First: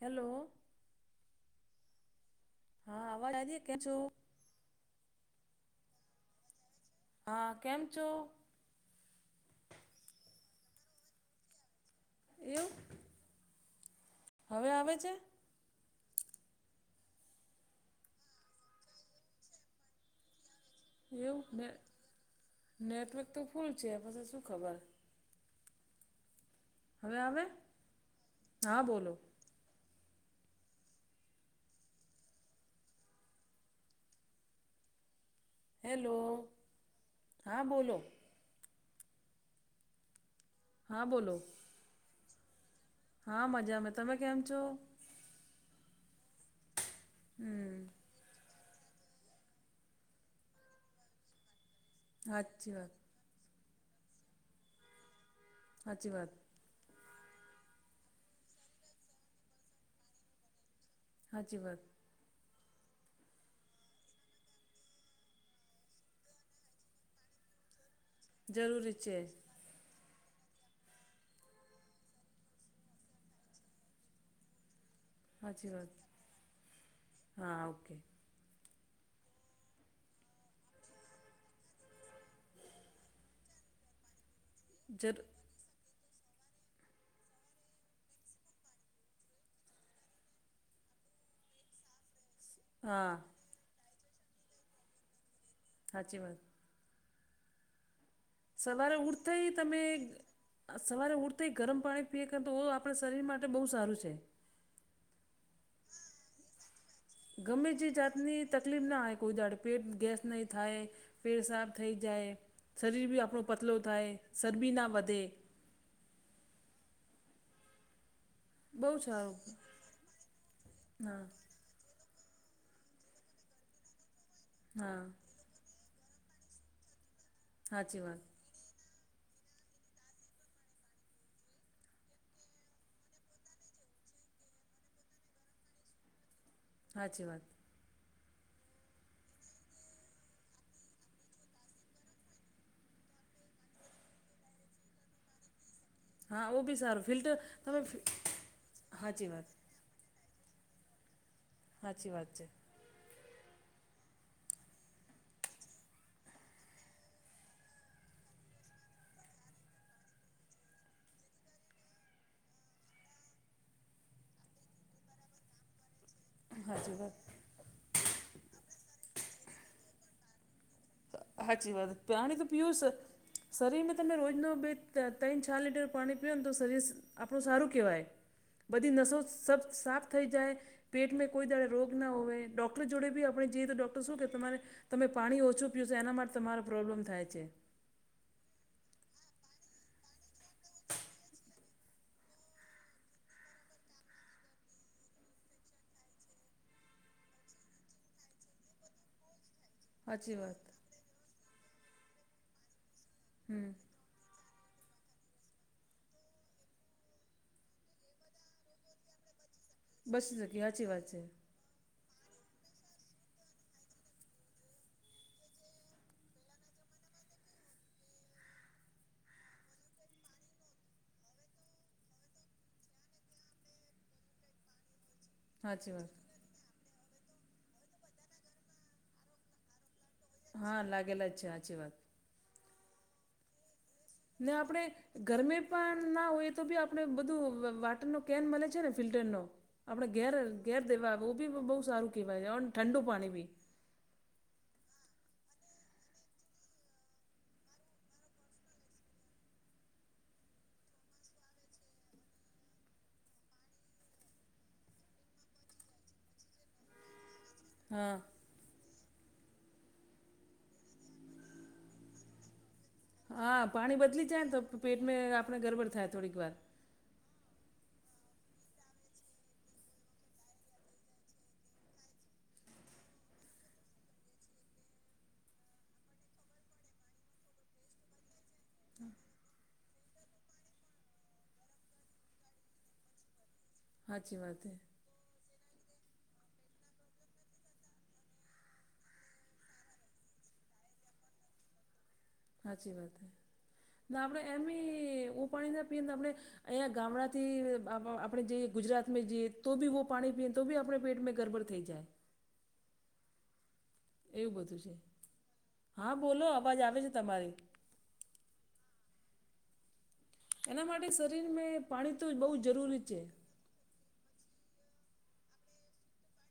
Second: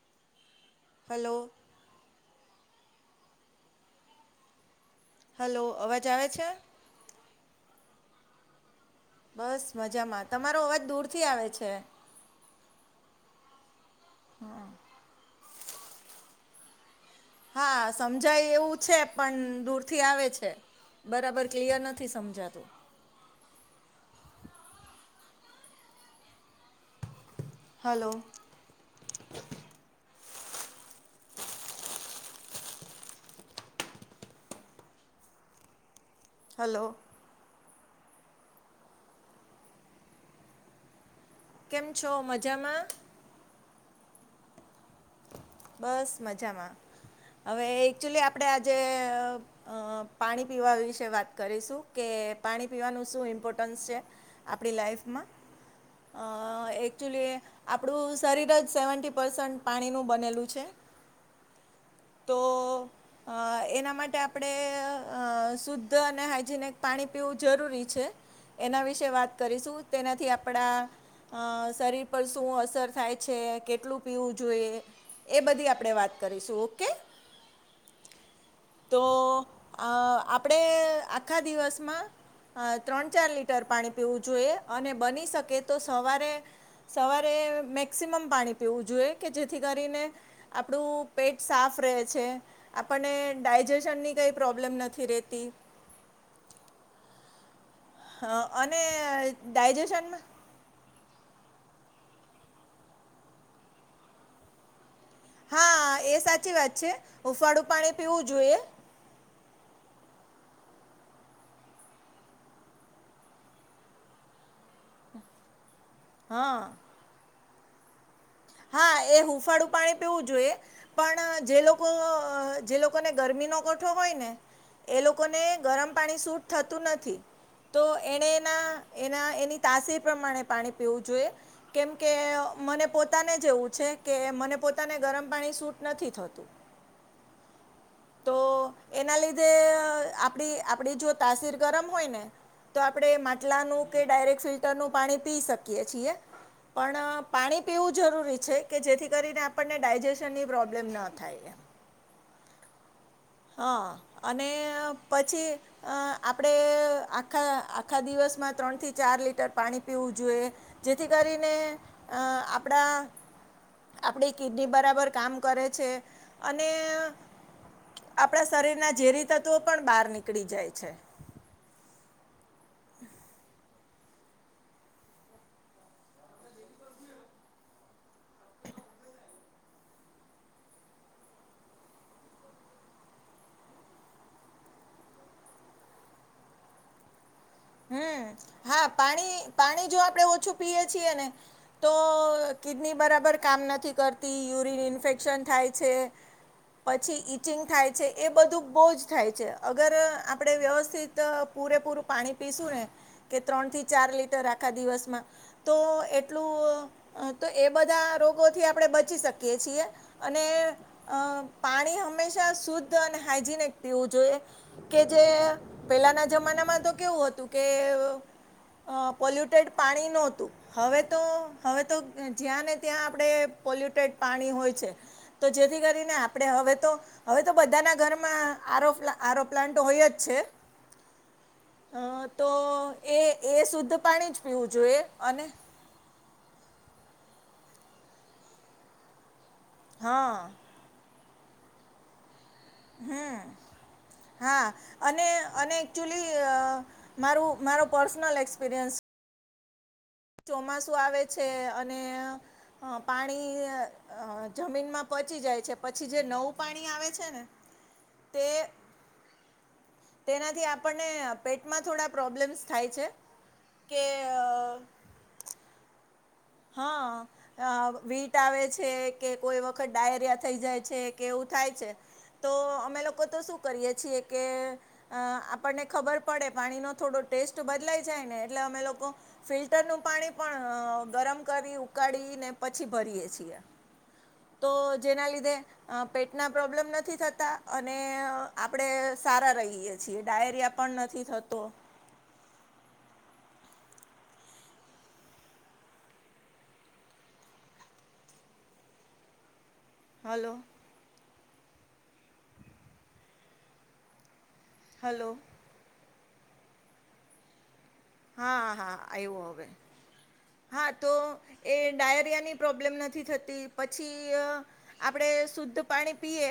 Hello! Hello! હા અવાજ આવી કેયા છો? હલો અવાજ આવે છે? હા કેમ છો? બસ મજામાં તમારો અવાજ દૂરથી આવે છે? એવું? હવે આવે છે? હા સમજાય એવું છે, પણ દૂરથી આવે છે. એવું બરાબર ને ક્લિયર નથી સમજાતું. નેટવર્ક તો ફૂલ છે આ પાસે શું ખબર? હવે આવે છે? હલો, ! હા બોલો? હેલો! હલો! હા બોલો? હા બોલો? કેમ છો મજામાં? હા મજામે તમે કેમ છો? બસ મજામાં હવે હમ એકચુલી આપડે આજે પાણી પીવા વિશે વાત કરીશું કે પાણી સાચી વાત પીવાનું શું ઇમ્પોર્ટ ન્સ છે આપણી લાઈફમાં સાચી વાત જોલીએ આપણું શરીર જ સેવન્ટી પર્સન્ટ પાણીનું બનેલું છે હા જી વાત તો આ એના માટે આપણે શુદ્ધ અને હાઈજેનિક પાણી પીવું જરૂરી છે એના જરૂરી વિશે છે વાત કરીશું તેનાથી આપડા શરીર પર શું અસર થાય છે કેટલું પીવું જોઈએ એ બધી આપણે વાત કરીશું ઓકે હા ઓકે તો આપણે આખા દિવસમાં અ ત્રણ ચાર લીટર પાણી પીવું જોઈએ અને જરૂર બની શકે તો સવારે સવારે મેક્સિમમ પાણી પીવું જોઈએ કે જેથી કરીને આપણું પેટ સાફ રહે છે હા આપણને ડાયજેશનની કંઈ પ્રોબ્લેમ નથી રહેતી સાચ વાત અ અને સવારે ઉઠતા તમે ડાયજેશનમાં આ સવારે ઉઊઠતા ગરમ પાણી પીએ કાર તો આપણા શરીર માટે બહુ સારું છે હા એ સાચી વાત છે હૂંફાળું ગમે તે પાણી પીવું જાતની જોઈએ તકલીફ ના આવે કોઈ જાાડે પેટ ગેસ નહીં થાય પેટ સાફ થઈ જાય શરીર બી આપણો પતલો થાય શરબી ના વધે હા, હા, બહુ એ સારું હુફાળું પાણી પીવું જોઈએ હા પણ જે લોકો કો જે લોકોને ગરમીનો કોઠો હોય ને એ હા લોકોને ગરમ પાણી સૂટ થતું નથી તો સાચી વાત એણે ના એના એની તાસીર પ્રમાણે પાણી પીવું જોઈએ કેમ કે મને પોતે તાને જ એવું છે કે મને પોતાને ગરમ પાણી સૂટ નથી થતું. હાચી વાત તો એના લીધે અ આપડી આપડી જો તાસીર ગરમ હોય ને તો આપણે માટલાનું કે ડાયરેક્ટ ફિલ્ટરનું પાણી પીય શક કીએ છીએ હા ઓ બી સારું પણ ફિલ્ટર પાણી તમે પીવું જરૂરી છે કે જેથી હાચી કરીને વાત આપણને ડાયજેસ સનની પ્રોબ્લેમ ન થાય એમ હાચી વાત છે. હ, અને પછી અ આપડે આખા આખા દિવસમાં ત્રણથી ચાર લીટર પાણી પીવું જોઈએ. જેથી કરીને અ આપડા આપડી કિડની બરાબર કામ કરે છે અને સાચી વાત આપણા શરીરના ઝેરી તત્ત્વો પણ બાર નીકળી જાય છે. હાચી વાત પાણી તો પીયુંસ શરીરમાં તમે રોજનુ બે ત્રન ત્રણ ચાર લીટર પાણી પીઓ ને તો શરીર આપણું સારું કહેવાય, બધી નસો સફ સાફ થઈ જાય. પેટમાં કોઈ દાડે રોગ ના હોવે ડોક્ટર જોડે બી આપણે જે રીતે ડોક્ટર શું કે તમારે તમે પાણી ઓછું પીવ શો એના માટે તમારો પ્રોબ્લેમ થાય છે. હમ, હા, પાણી પાણી જો આપણે ઓછું પીએ છીએ ને તો કિડની બરાબર કામ નથી કરતી, યુરિન ઇન્ફેક્શન થાય છે. પછી ઈચિંગ થાય છે, એ બધું બો જ થાય છે. અગર સાચી આપણે વાત વ્યવસ્થિત પૂરેપૂરું પાણી પીશું ને કે હમ ત્રણથી ચાર લીટર રાખ આખા દિવસમાં તો એટલું, તો એ બધા રોગોથી આપણે બચી શકીએ છીએ. બચી અને શકી સાચી વાત અ છે પાણી હંમેશા શુદ્ધ અને હાઈજીનિક પીવું જોઈએ. કે જે પેલાના જમાનામાં તો કેવું હતું કે અ પોલ્યુટેડ પાણી નોહતું હવે તો, હવે તો, જ્યાં ને ત્યાં આપણે પોલ્યુટેડ પાણી હોય છે. તો જેથી સાચી કરીને આપ વાત પડે હવે તો હવે તો બધાના ઘરમાં આરોફ આરો પ્લાન્ટ હોય જ છે. હા, લાગેલા જ છે હાચી વાત હ, તો એ એ શુદ્ધ પાણી જ ને પીવું આપણે જોઈએ અને ગરમે પણ ના હોય એ તો બી આપણે બધું વ વોટરનો કેન મળે છે ને ફિલ્ટરનો આપણેે ઘેર હા ઘેર દેવાવો બી બહુ સારું કહેવાય છે અન હમ, હા, અને અને એકચુલી અ મારું મારો પર્સનલ એક્સપિરિયન્સ ચોમાસું આવે છે અને અ પાણી અ જમીનમાં પચી જાય છે, પછી જે નવું પાણી આવે છે ને હ, તે તેનાથી આપણને પેટમાં થોડા પ્રોબ્લેમ્સ થાય છે. હા, પાણી કે બદલી જાય ને તો પ પેટમે આપને ગરબડ થાય થોડીક વાર હા, અ વીટ આવે છે કે કોઈ વખત ડાયેરિયા થઈ જાય છે કે એવું થાય છે. તો અમે લોકો તો શું કરીએ છીએ કે અ આપણને ખબર પડે પાણીનો થોડો ટેસ્ટ બદલાય જાય ને એટલે અમે લોકો ફિલ્ટરનું પાણી પણ અ ગરમ કરી ઉકાળ ને પછી ભરીએે છીએ સાચી વાત તો હે જેના લીધે અ પેટના પ્રોબ્લેમ નથી થતા અને આપણેે સારા રહીએ છીએ ડાયરિયા પણ નથી થતો સાચી વાત આપણે એમ એું પાણી ના પીએ ને આપણે અહીંયા ગામડાથી આપણે જઈએ ગુજરાતમાં જઈએ તો બી પાણી હલો પીયએ તો બી આપણે પેટમાં ગરબડ થઈ જાય એવું બધું છે હલો હા બોલો અવાજ આવે છે તમારી હા હા આવું હવે એના હા માટે તો શરીરને એ પાણી તો બહુ ડાયરિયાની પ્રોબ્લેમ જરૂરી છે. નથી થતી પછી આપણે શુદ્ધ પાણી પીએ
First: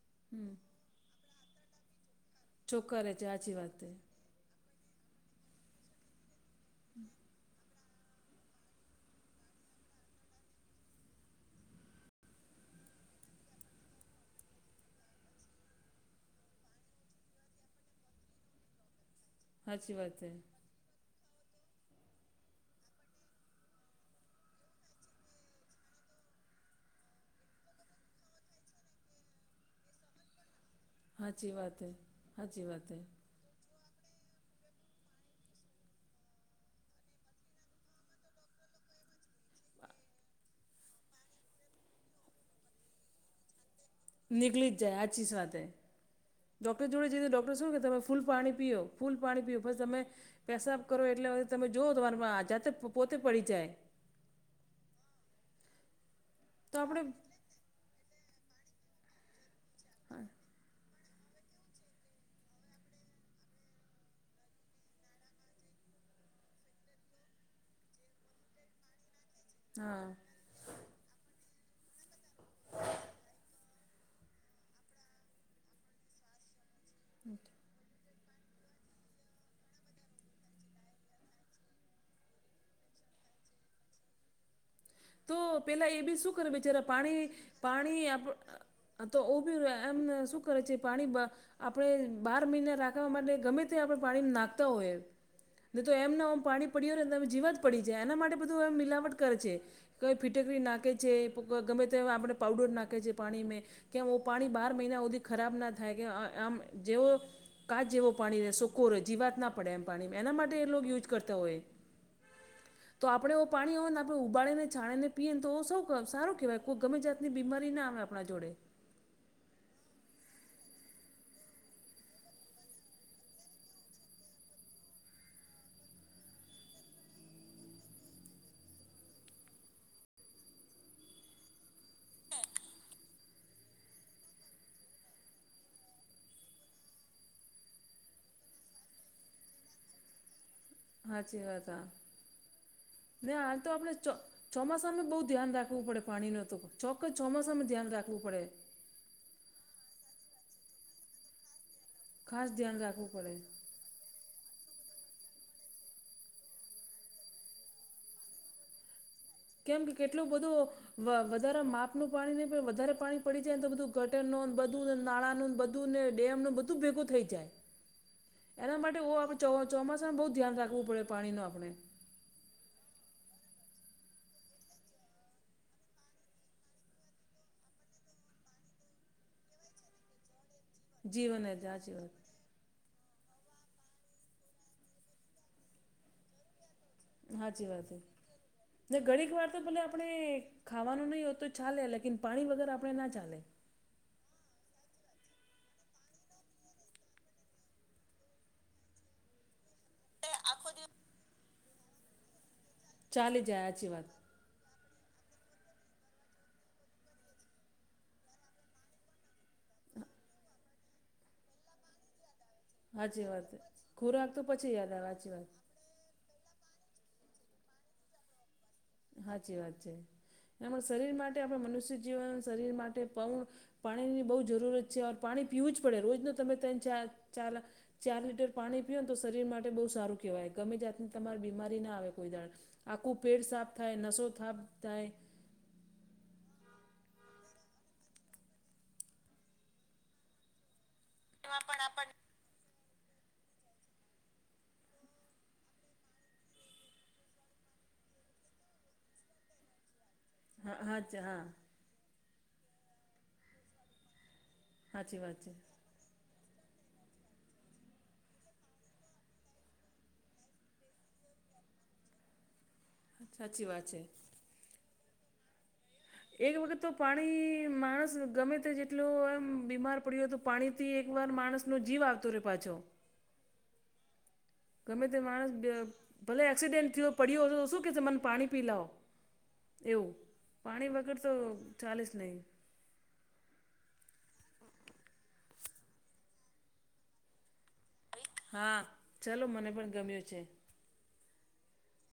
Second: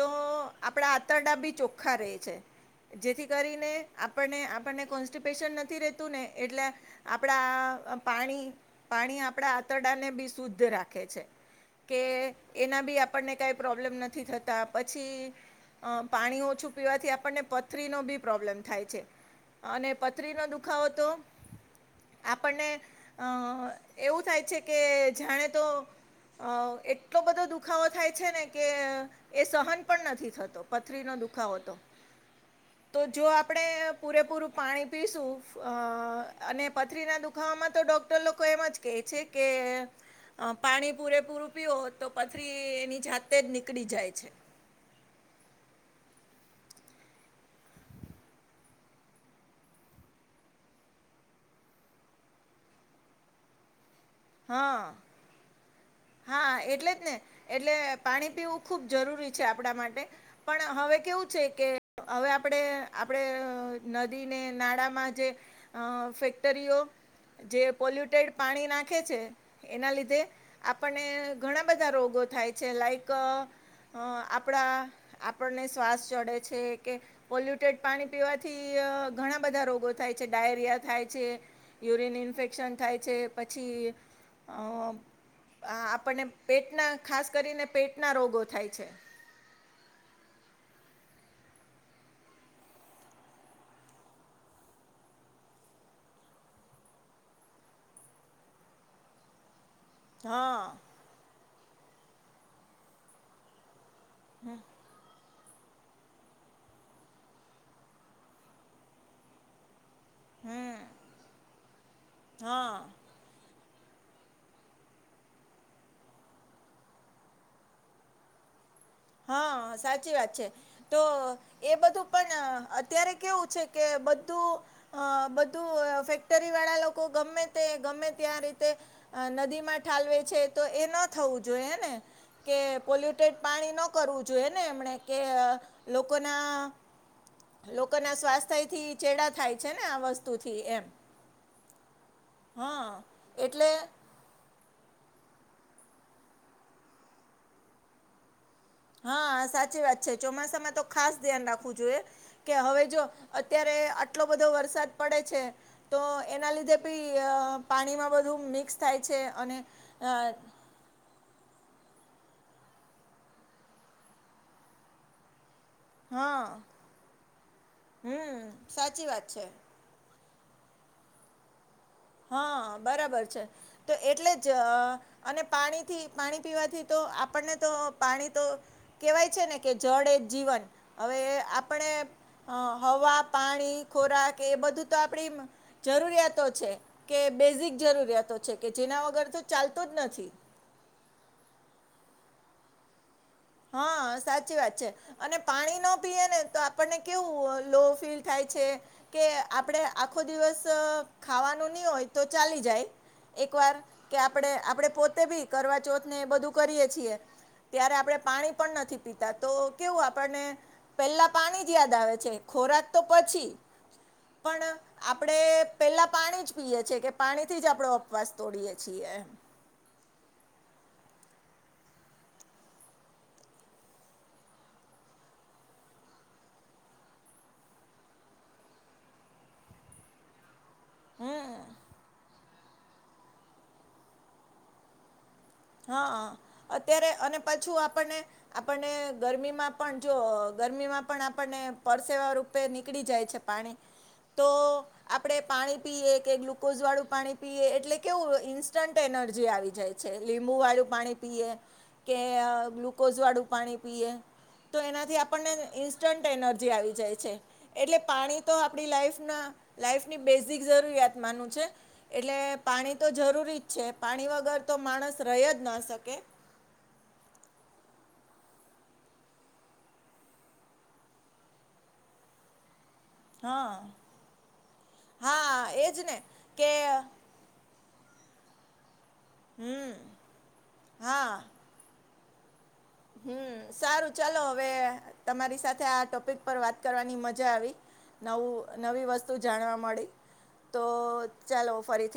તો હમ આપણા આંતરડા બી ચોખ્ખા રહે છે ચોખ્ખા રહે છે જેથી હાચી કરીને વાત હે આપણને આપણને કોન્સ્ટિપેશન નથી રહેતું ને એટલે આપણા પાણી પાણી આપણા આંતરડા ને બી શુદ્ધ રાખે છે કે એના બી આપણને કઈ પ્રોબ્લેમ નથી થતા પછી અ પાણી ઓછું પીવાથી આપણને પથરીનો બી પ્રોબ્લેમ થાય છે અને હાચી વાત હે પથરી નો દુખાવો તો આપણને અ એવું થાય છે કે જાણે તો અ એટલો બધો દુખાવો થાય છે ને કે એ સહન પણ નથી થતો પથરીનોો હાચી દુખાવો હતો વાત હે હાચી વાત હે તો જો આપણે પૂરેપૂરું પાણી પીશું અ અને પથરીના દુખાવામાં તો ડોક્ટર લોકો એમ જ કે છે કે અ પાણી પૂરે પૂરું પીવઓ તો પથરી એની જાતે જ નીકળી જાય છે નીકળી જાય આચીશ વાત હ ડૉક્ટર જોડે જઈને ડૉક્ટર શું કે તમે ફૂલ પાણી પીઓ ફૂલ પાણી પીઓ બસ તમે પેસાબ કરો એટલે તમે જોઓ તમારે જાતે પોતે પડી જાય હા હા તો એટલે જ આપણે ને એટલે પાણી પીવું ખુબ જરૂરી છે આપણા માટે પણ હવે કેવું છે કે હવે આપણેે આપડે નદીને નાળામાં જે અ ફેક્ટરીઓ જે પોલ્યુટેડ પાણી ના એના હા લીધે આપણને ઘણા બધા રોગો થાય છે લાઈક અ આપણા આપણને શ્વાસ ચડે છે કે પોલ્યુટ ટેટ પાણી પીવાથી ઘણા બધા રોગો થાય છે ડાયરિયા થાય છે યુરિન ઇન્ફેક્શન થાય છે પછી અ તો આ પેલા એ બી આપણને શું કરે બિચારા પેટના પાણી ખાસ કરીને પાણી પેટના આપ રોગો થાય છે તો ઓ બી એમને શું કરે છે પાણી આપણે બાર મહિના રાખવા માટે ગમે તે આપણે પાણી નાખતા હોઈએ નહી તો એમનેમ પાણી પડ હો નેમે જીવા જ પડી છે એના માટે બધું એમ મિલાવટ કરે છે કઈ ફીટકડી હા નાખે છે ગમે તે આપણે પઉડર નાખે છે પાણીમાં કે્યાઑ પ પાણી બાર મહિના ઓદી ખરાબ ના થાય કે આમ જેવો કાચ જેવો પાણી શોકો જીવાત ના પડે એમ પાણી એના માટે એ હમ યુજ કરતા હોય હા તો આપણે ઓ પાણી હોય ને આપણે ઉબાડીને છાણે ને પીએ તો સૌ સારું કેહેવાય કોઈ ગમે જાતની બીમારી ના આવે આપણા જોડે હા સાચી વાત છે તો એ બધું પણ અત્યારે કેવું છે કે બધું અ બધું ફેક્ટરી વાળા લોકો ગમે તે ગમે ત્યા રીતે નદીમાં ઠાલવે છે તો એ ન થવું જોઈએને કે પોલ્યુટેડ પાણી ન કરવું જોઈએ ને એમણે કે લોકો ના લોકોના સ્વાસ્થ્યથી ચેડા થાય છે ને આ વસ્તુથી એમ. હાચી વાત હ હા ને હાલ તો એટલે આપણે ચ ચોમાસામાં બહુ ધ્યાન રાખવું પડે પાણીનો તો ચોક્કસ ચોમાસામાં ધ્યાન રાખવું પડે. હા સાચી વાત છે ચોમાસામાં તો ખાસ ધ્યાન રાખવું જોઈએ. ખાસ કે ધ્યાન હવે જો રાખવું પડે અત્યારે આટલો બધો વરસાદ પડે છે તો એના લીધે બી પાણીમાં બધું મિક્સ થાય છે અને કેમ કે અ કેટલું બધું વધારે માપનું પાણી નહી પણ વધારે પાણી પડી જાય ને તો બધું ગટર નોંધ બધું નાણાં નોંધ બ ધૂ હા ડેમ બધું ભેગું થઈ જાય હમ એના સાચી વાત છે માટે આ ચોમાસાનું બહુ ધ્યાન રાખવું પડે પાણીનો આપણે. હા બરાબર છે તો એટલે જ અને પાણીથી પાણી પીવાથી તો આપણને તો પાણી તો કેવાય છે ને કે જળ એ જીવન હવે જીવન જ આપણે હાચી વાત હ હવા પાણી ખોરાક એ બધું તો આપડી જરૂરિયાતો છે. કે હાચી બેઝિક વાત. જરૂરિયાતો છે કે ને જેના વગર ઘડીક તો વાર ભલે ચાલતો જ આપણે નથી. ખાવાનું નહીં હોય તો ચાલે લેકીન પાણી વગર આપણે ના ચાલે. હા સાચી વાત છે. અને પાણી ન પીએ ને તો આપણને કેવું લો ફીલ થાય છે. કે આપડે આખો દિવસ ખાવાનું નહી હોય તો ચાલી જાય. ચાલી એક જાય વાર હાચી વાત કેપ આપ આપણે પોતે ભી કરવા ચોથ ને એ બધું કરીએ છીએ ત્યારે આપણેે પાણી પણ નથી પીતા તો કેવું આપણને પેલા પાણી જ યાદ આવે છે ખોરાક તો હાચી વાત પછી ખોરાક તો પછી પણ યાદ આવે હાચી આપણે વાત પેલા પાણી જ પીએ છીએ કે પાણીથી જ આપણે ઉપવાસ તોડી એ છીએ. એમ સાચી વાત છે આપમણા શરીર માટે આપણે મનુષ્ય જીવન શરીર માટે પવણ પાણીની બહુ જરૂરત છે પાણી પીવું જ પડે રોજ ન તમે ત ચા ચા ચાર લીટર પાણી પિયોને તો શરીર માટે બહુ સારું કેહેવાય. ગમે જાતની તમારી બીમારી ના આવે કોઈ દાણ આખું પેટ સાફ થાય નસો થફ થાય. હા હ. અત્યારે અને પછું આપણને આપણને ગરમીમાં પણ જો ગરમીમાં પણ આપણને એમાં પણ આપણને પરસેવા રૂપે નીકળી જાય છે પાણી તો આપડણે પાણી પીએ કે ગ્લુકોઝ વાળું પાણી પીએ એટલે કેવું ઇન્સ્ટન્ટ એનર્જી આવી જાય છે. લીંબુવાળું હા પાણી હા હા પીએ કે ગ્લુકોઝ વાળું પાણી પીએ તો એનાથી સાચી વાત આપણને છે ઇન્સ્ટન્ટ એનર્જી આવી જાય છે. એટલે પાણી તો આપડી લાઈફ ના લાઈફની બેઝિક જરૂરિયાત માનું છે. એટલે પાણી તો જરૂરી જ સાચી છે વાત પાણી વગર તો માણસ ર જ ના શકે. એક વખત તો પાણી માણસ ગમે તે જેટલો એમ બીમાર પડ્યો હતું પાણી થી એક વાર માણસ નો જીવ આવતો રહેે પાછો. હા. ગમે તે માણસ હા બે એજ ને ભલે કે એક્સિડેન્ટ થયો પડ્યો હતો તો શું કે મને પાણી પી લઓ. હમ એવું પાણી વગર હા તો ચાલીસ નહી. હમ સારું ચાલો હવે તમારી સાથે આ ટોપિક પર વાત કરવાની મજા આવી. નવું હા નવી વસ્તુ ચલો મને જાણવા પણ મળી ગમ્યું છે. તો ચાલો ફરીથી